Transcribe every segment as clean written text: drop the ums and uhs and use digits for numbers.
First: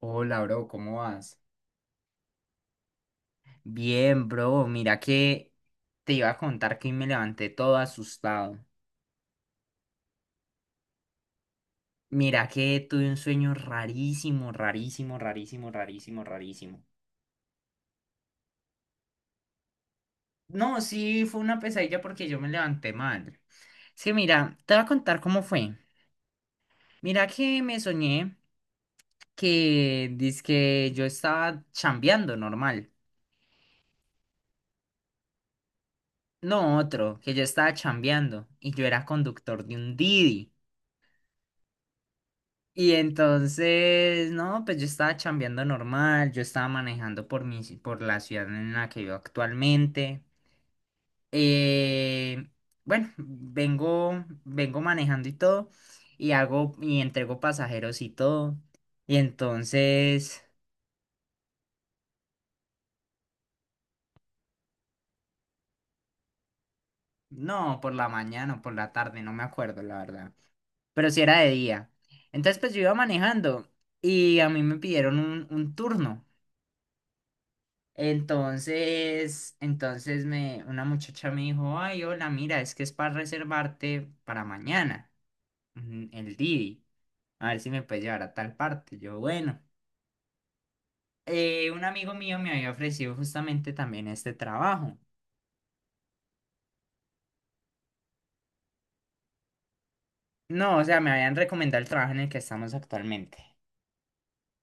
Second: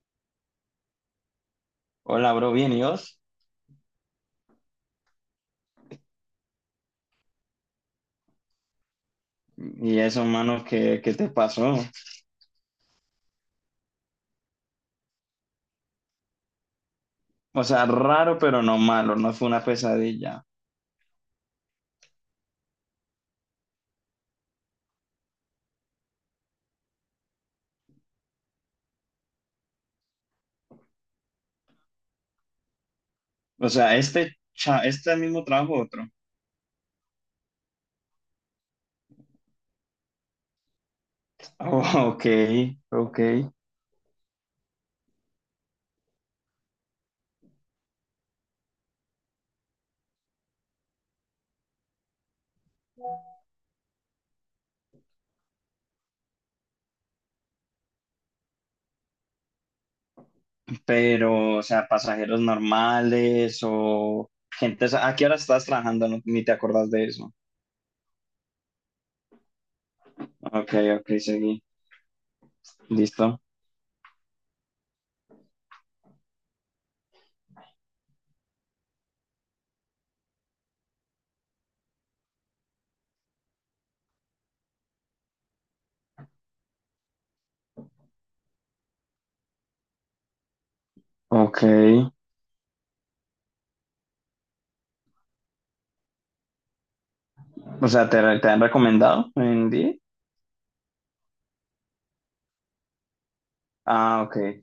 Hola, bro, ¿cómo vas? Hola, bro, bien, ¿y vos? Bien, bro, mira que te iba a contar que hoy me levanté todo asustado. ¿Y eso, mano, qué te pasó? Mira que tuve un sueño rarísimo, rarísimo, rarísimo, rarísimo, rarísimo. O sea, raro, pero no malo, no fue una pesadilla. No, sí, fue una pesadilla porque yo me levanté mal. Es que mira, te voy a contar cómo fue. Mira que me soñé que dizque yo estaba chambeando normal. O sea, este mismo trabajo otro. No otro, que yo estaba chambeando y yo era conductor de un Didi. Oh, ok, Y ok. entonces, no, pues yo estaba chambeando normal, yo estaba manejando por por la ciudad en la que vivo actualmente. Eh, bueno, vengo manejando y todo, y entrego pasajeros y todo. Y entonces, Pero, o sea, pasajeros normales o gente, o sea, ¿a qué hora estás trabajando? Ni te acordás de eso. no, por la mañana o por la tarde, no me acuerdo, la verdad. Ok, Pero ok, si era de seguí. día. Entonces, pues yo iba Listo. manejando y a mí me pidieron un turno. Entonces, una muchacha me dijo, ay, hola, mira, es que es para reservarte para mañana, el Didi, a ver si me puedes llevar a tal parte. Yo, bueno, Ok. Un amigo mío me había ofrecido justamente también este trabajo. O sea, ¿te han recomendado en día? No, o sea, me habían recomendado el trabajo en el que estamos actualmente. Ah, ok.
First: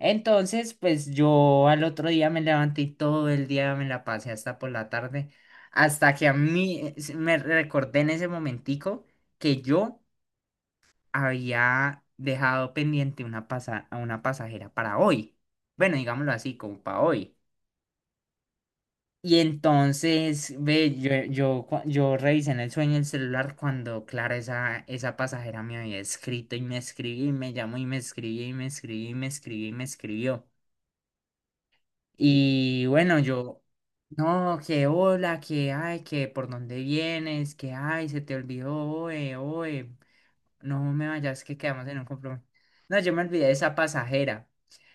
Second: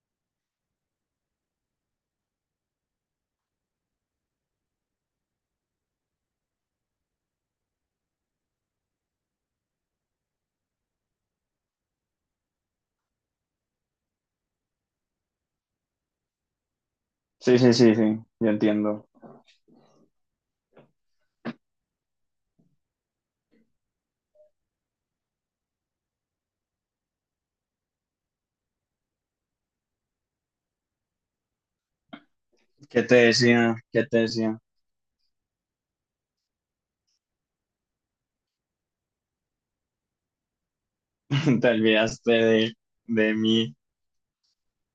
Entonces, pues yo al otro día me levanté y todo el día me la pasé hasta por la tarde, hasta que a mí me recordé en ese momentico que yo había dejado pendiente a una pasajera para hoy. Bueno, digámoslo así, como para hoy. Sí, sí, sí, sí, yo entiendo. Y entonces, ve, yo revisé en el sueño el celular cuando, claro, esa pasajera me había escrito y me escribí, y me llamó y me escribí, y me escribí, y me escribí, y me escribió. Y ¿Qué te bueno, yo, decía? ¿Qué te no, decía? que hola, que ay, que por dónde vienes, que ay, se te olvidó, oe, no me vayas, que Te quedamos en un olvidaste compromiso. No, yo me de olvidé de esa mí. pasajera.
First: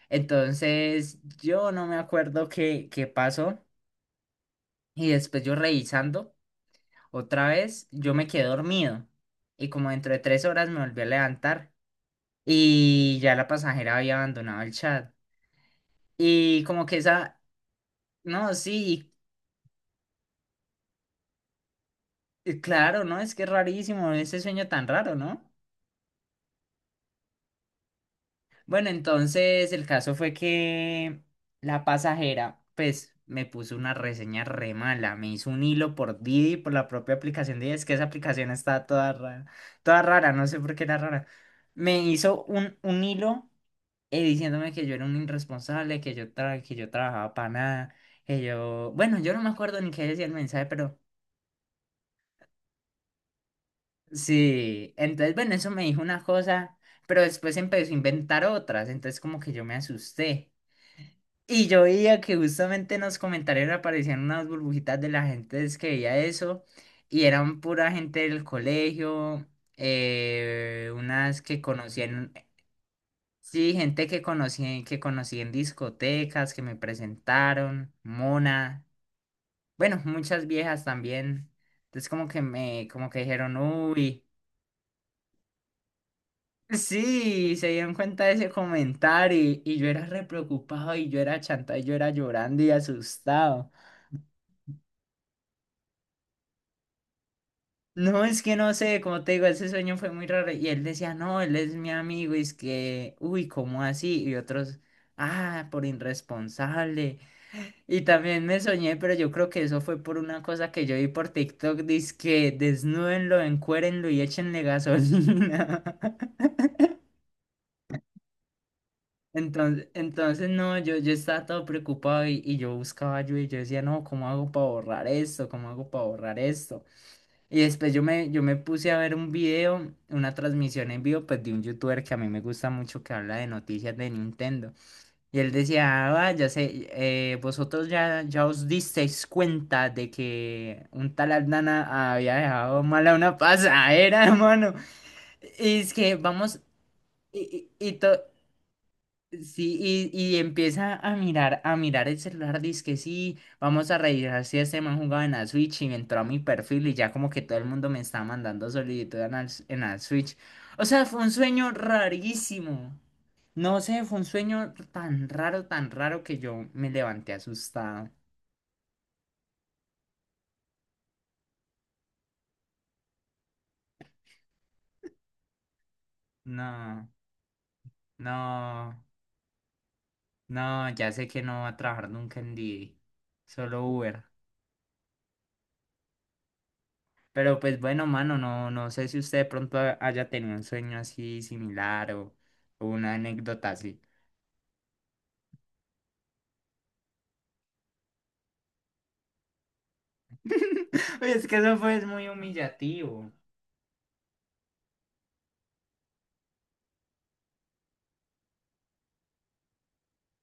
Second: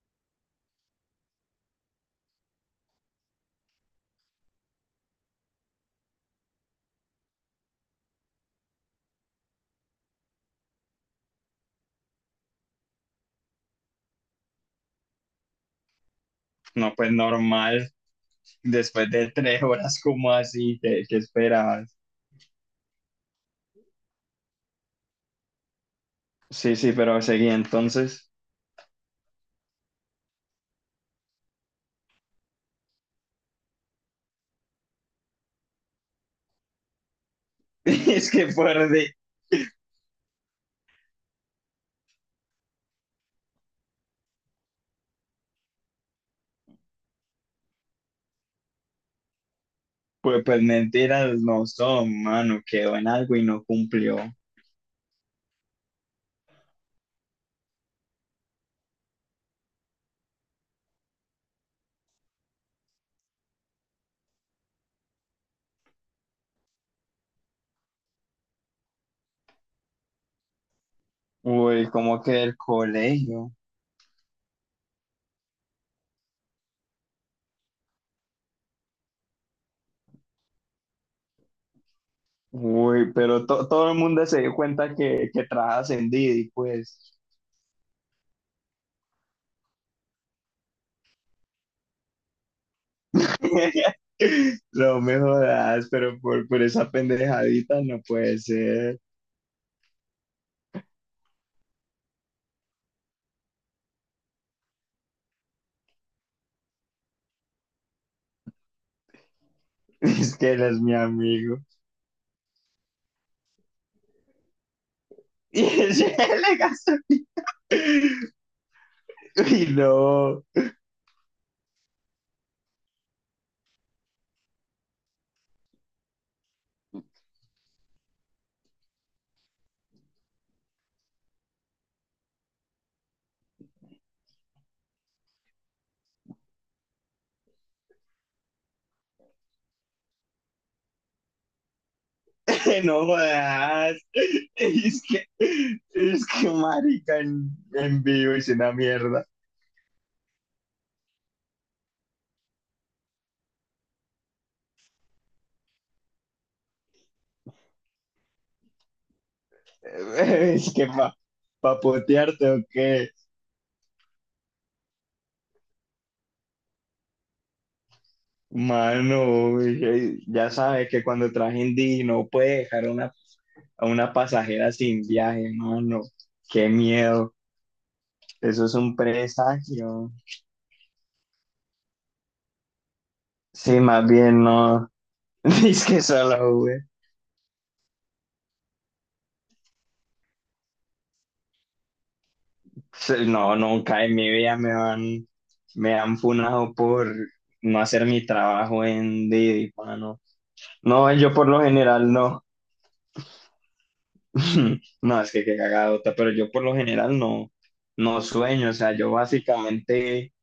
Entonces, yo no me acuerdo qué pasó. Y después yo revisando otra vez, yo me quedé dormido. Y como dentro de tres horas me volví a levantar. Y ya la pasajera había abandonado el chat. Y como No, que pues esa, normal. no, Después sí, de tres horas, como así? ¿Qué esperabas? Y claro, ¿no? Es que es rarísimo ese sueño tan raro, ¿no? Sí, sí, pero seguí entonces. Bueno, entonces el caso fue que la pasajera, pues, me puso una reseña re mala. Me hizo un hilo por Didi, por la propia aplicación Didi. Es que esa Es aplicación que está fuerte. Toda rara, no sé por qué era rara. Me hizo un hilo diciéndome que yo era un irresponsable, que yo trabajaba para nada, que yo... Bueno, yo no me acuerdo ni qué decía el Pues, pues mensaje, pero mentiras no son, mano. Quedó en algo y no cumplió. sí. Entonces, bueno, eso me dijo una cosa, pero después empezó a inventar otras. Entonces, como que yo me asusté. Y yo veía que justamente en los comentarios aparecían unas burbujitas de la gente es que veía eso, y eran pura gente del colegio, unas que Uy, como conocían, que el colegio. sí, gente que conocían, que conocí en discotecas, que me presentaron, Mona, bueno, muchas viejas también. Entonces como que me, como Uy, que pero dijeron, todo el uy, mundo se dio cuenta que trabajas en Didi, pues. sí, se dieron cuenta de ese comentario, y yo era re preocupado, y yo era chanta, y yo era llorando y asustado. No me jodas, pero por esa pendejadita no No, puede es que no ser. sé, como te digo, ese sueño fue muy raro. Y él decía, no, él es mi amigo, y es que, uy, ¿cómo así? Y otros, ah, por irresponsable. Y también me soñé, pero yo creo que eso fue por Es una que él cosa es que mi yo vi por amigo. TikTok, dice que desnúdenlo, encuérenlo y échenle Y gasolina. ese le gastó. Y Entonces, no, entonces no, yo estaba todo preocupado y yo buscaba ayuda y yo decía, no, ¿cómo hago para borrar esto? ¿Cómo hago para borrar esto? Y después yo me puse a ver un video, una transmisión en vivo, pues de un youtuber que a mí me gusta mucho que habla de noticias de Nintendo. Y él decía, ah, va, ya sé, vosotros ya, ya os disteis cuenta de que un tal Aldana había dejado no mal a una jodas. pasadera, hermano. Es que, Y es que es que vamos, marica y, y, y en to- vivo es una mierda. sí, y empieza a mirar el celular, dice que sí, vamos a revisar si este man jugaba en la Switch y me entró a mi perfil y ya como que todo el mundo me está mandando solicitud en en la Switch. Es O que sea, pa, fue un sueño Pa potearte o qué. rarísimo. No sé, fue un sueño tan raro que yo me levanté asustado. Mano, ya sabes que cuando traje Indy no puede dejar a a una pasajera sin viaje, mano. Qué No, miedo. Eso es no, un presagio. no, ya sé que no va a trabajar nunca en D D. Sí, Solo más Uber. bien no. Es que solo, güey. Pero pues bueno, mano, no, no sé si usted de pronto haya tenido un sueño así similar o una Sí, no, anécdota así. nunca en mi vida me han funado por no hacer mi trabajo en Didi, mano. No, Oye, yo es por que lo eso fue es general muy no. humillativo. No, es que qué cagadota, pero yo por lo general no sueño. O sea, yo básicamente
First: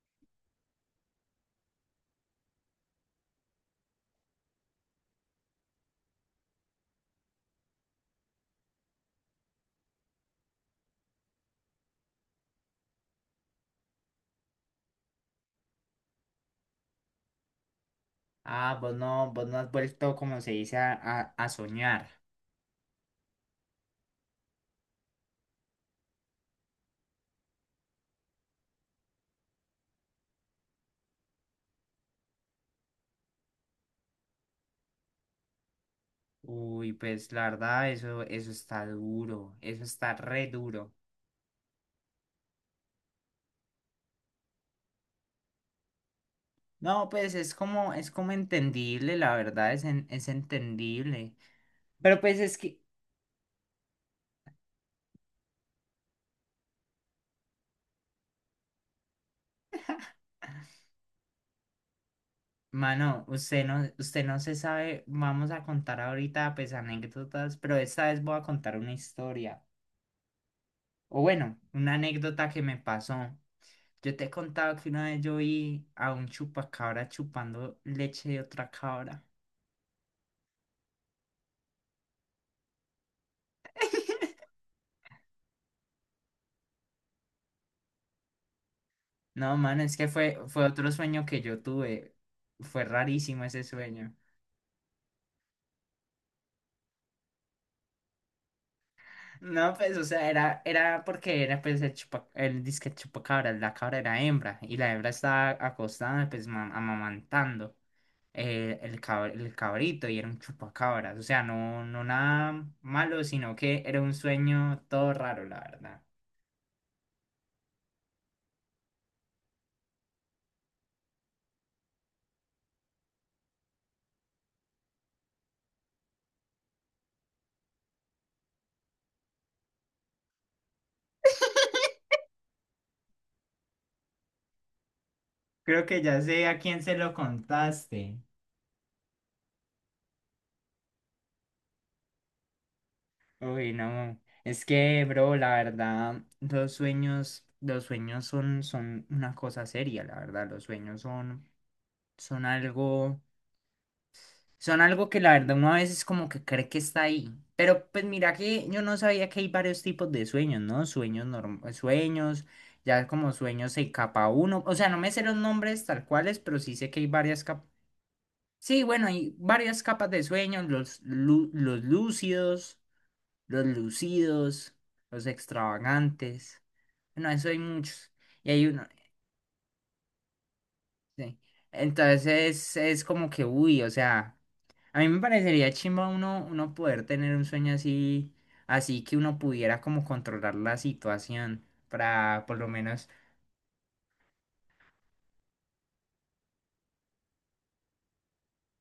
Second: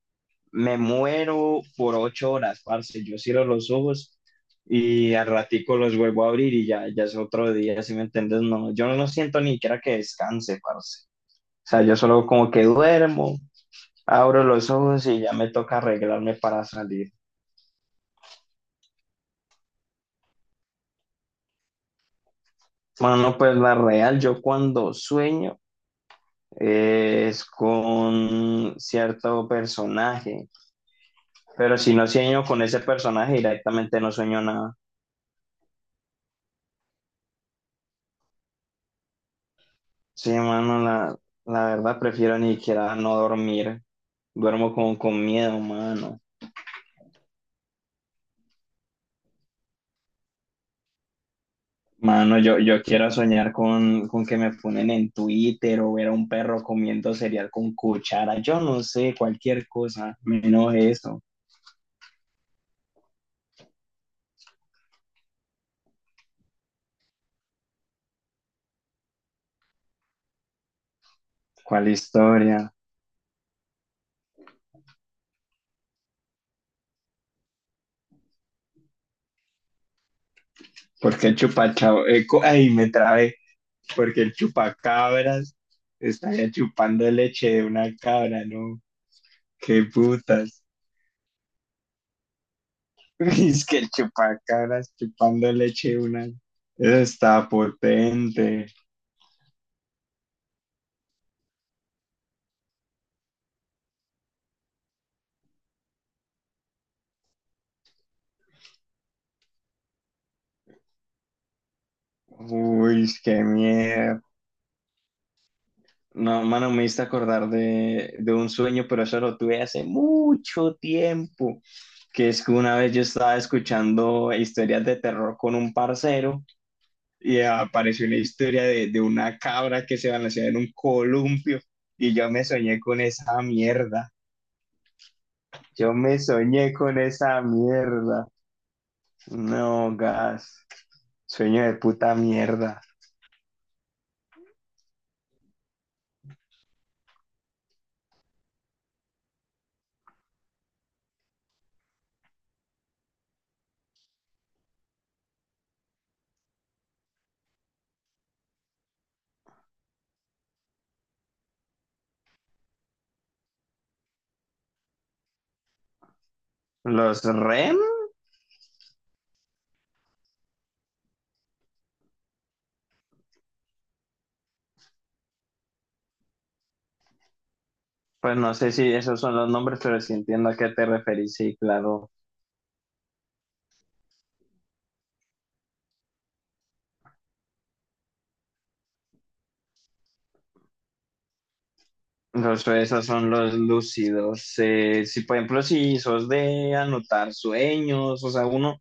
me muero por ocho horas, parce. Yo cierro los ojos y al ratico los vuelvo a abrir y ya, ya es otro día, ¿si me entiendes? No, yo no siento ni siquiera que descanse, parce. O sea, yo solo como que duermo. Abro los ojos y ya me toca arreglarme para salir. Ah, vos no has vuelto, como se dice, a soñar. Bueno, pues la real, yo cuando sueño es con cierto personaje, pero si no sueño con ese personaje directamente no sueño nada. Uy, pues la verdad, eso está duro, eso está Sí, re mano, duro. La verdad prefiero ni siquiera no dormir. Duermo con miedo, mano. No, pues es como entendible, la verdad, es entendible. Pero Mano, pues es que yo quiero soñar con que me ponen en Twitter o ver a un perro comiendo cereal con cuchara. Yo no sé, cualquier cosa, menos eso. mano, usted no se sabe, vamos a contar ahorita pues anécdotas, pero esta vez voy a contar una historia. O bueno, ¿Cuál una anécdota que historia? me pasó. Yo te he contado que una vez yo vi a un chupacabra chupando leche de otra cabra. Porque el chupachab- cu- ay, me trabé. Porque el chupacabras estaría chupando leche de una cabra, ¿no? No, mano, ¡Qué es que fue, putas! fue otro sueño que yo tuve. Fue rarísimo ese Es que el sueño. chupacabras chupando leche de una... Eso está potente. No, pues, o sea, era, era porque era pues el disque chupacabra, la cabra era hembra y la hembra estaba acostada pues amamantando. El cabrito y era un chupacabras. O sea, no, no nada Uy, malo, qué sino que era un miedo. sueño todo raro, la verdad. No, mano, me hice acordar de un sueño, pero eso lo tuve hace mucho tiempo. Que es que una vez yo estaba escuchando historias de terror con un parcero y apareció una historia de una cabra que se balanceaba en un columpio y yo me soñé con esa mierda. Creo Yo que me ya sé a soñé quién se con lo esa contaste. mierda. No, gas. Sueño de puta mierda. Uy, no. Es que, bro, la verdad, los sueños son, son una cosa seria, la verdad. Los sueños son, son algo. Son algo que la verdad uno a veces como que cree que está ahí. Pero pues mira que yo no sabía que hay varios tipos de sueños, ¿no? Sueños normales, sueños, ya como sueños de capa uno. O sea, no me sé los nombres tal cuales, pero sí sé que hay Los varias capas. REM, Sí, bueno, hay varias capas de sueños, los lúcidos, los lucidos, los extravagantes. Bueno, eso hay muchos. pues Y no hay sé uno, si esos son los nombres, pero sí entiendo a qué te referís, sí. sí, claro. Entonces es como que, uy, o sea, a mí me parecería chimba uno poder tener un sueño así, así que uno pudiera como controlar la situación para, por Los, lo esos menos, son los lúcidos. Si, por ejemplo, si sos de anotar sueños, o sea,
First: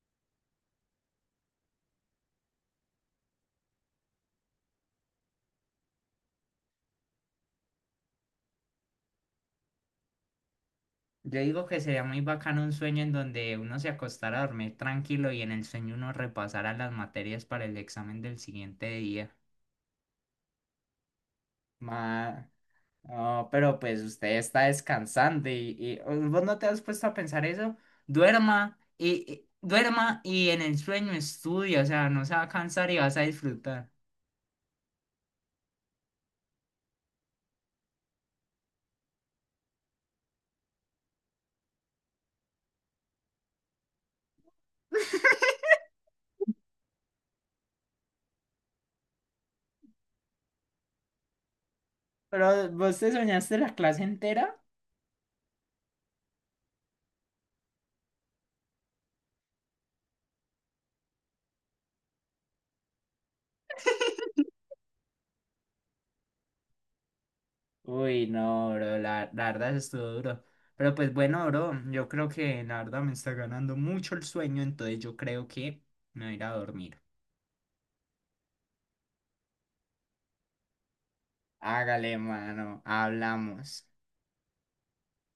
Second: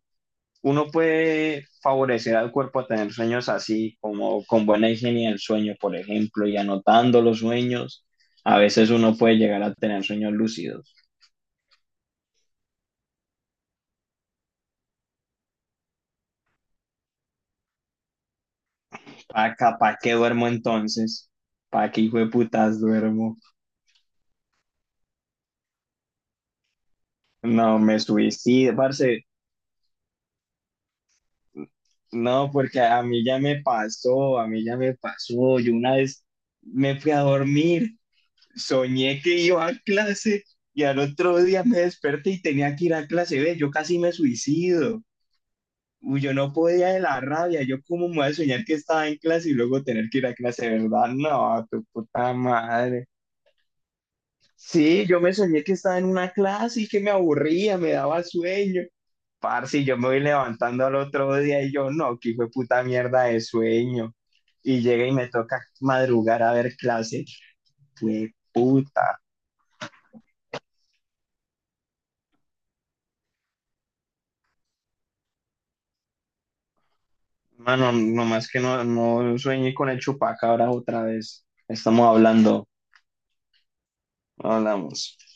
uno puede favorecer al cuerpo a tener sueños así, como con buena higiene del sueño, por ejemplo, y anotando los sueños. A veces uno puede llegar a tener sueños lúcidos. yo digo que sería muy bacano un sueño en donde uno se acostara a dormir tranquilo y en el sueño uno repasara las materias para el examen del siguiente día. ¿Para ¿pa qué duermo entonces? ¿Para qué hijo de Ma- putas duermo? No, pero pues usted está descansando vos no te has puesto a pensar eso. No, me suicido, Duerma parce. Duerma y en el sueño estudia, o sea, no se va a No, porque cansar y vas a disfrutar. A mí ya me pasó. Yo una vez me fui a dormir, soñé que iba a clase y al otro día me desperté y tenía que ir a clase B. Yo casi me suicido. Uy, yo no podía de la rabia. Yo cómo me voy a soñar que estaba en clase y luego tener que ir a clase, ¿verdad? No, tu puta Pero vos madre. te soñaste la clase entera. Sí, yo me soñé que estaba en una clase y que me aburría, me daba sueño. Parce, y yo me voy levantando al otro día y yo, no, que fue puta mierda de sueño. Y llega y me toca madrugar a ver clase. Uy, Fue no, bro, puta. la verdad eso estuvo duro. Pero pues bueno, bro, yo creo que la verdad me está ganando mucho el sueño, entonces yo creo que me voy a ir a dormir. Mano, nomás que no, no sueñé con el chupacabra otra vez. Estamos Hágale, hablando, mano, hablamos. no hablamos.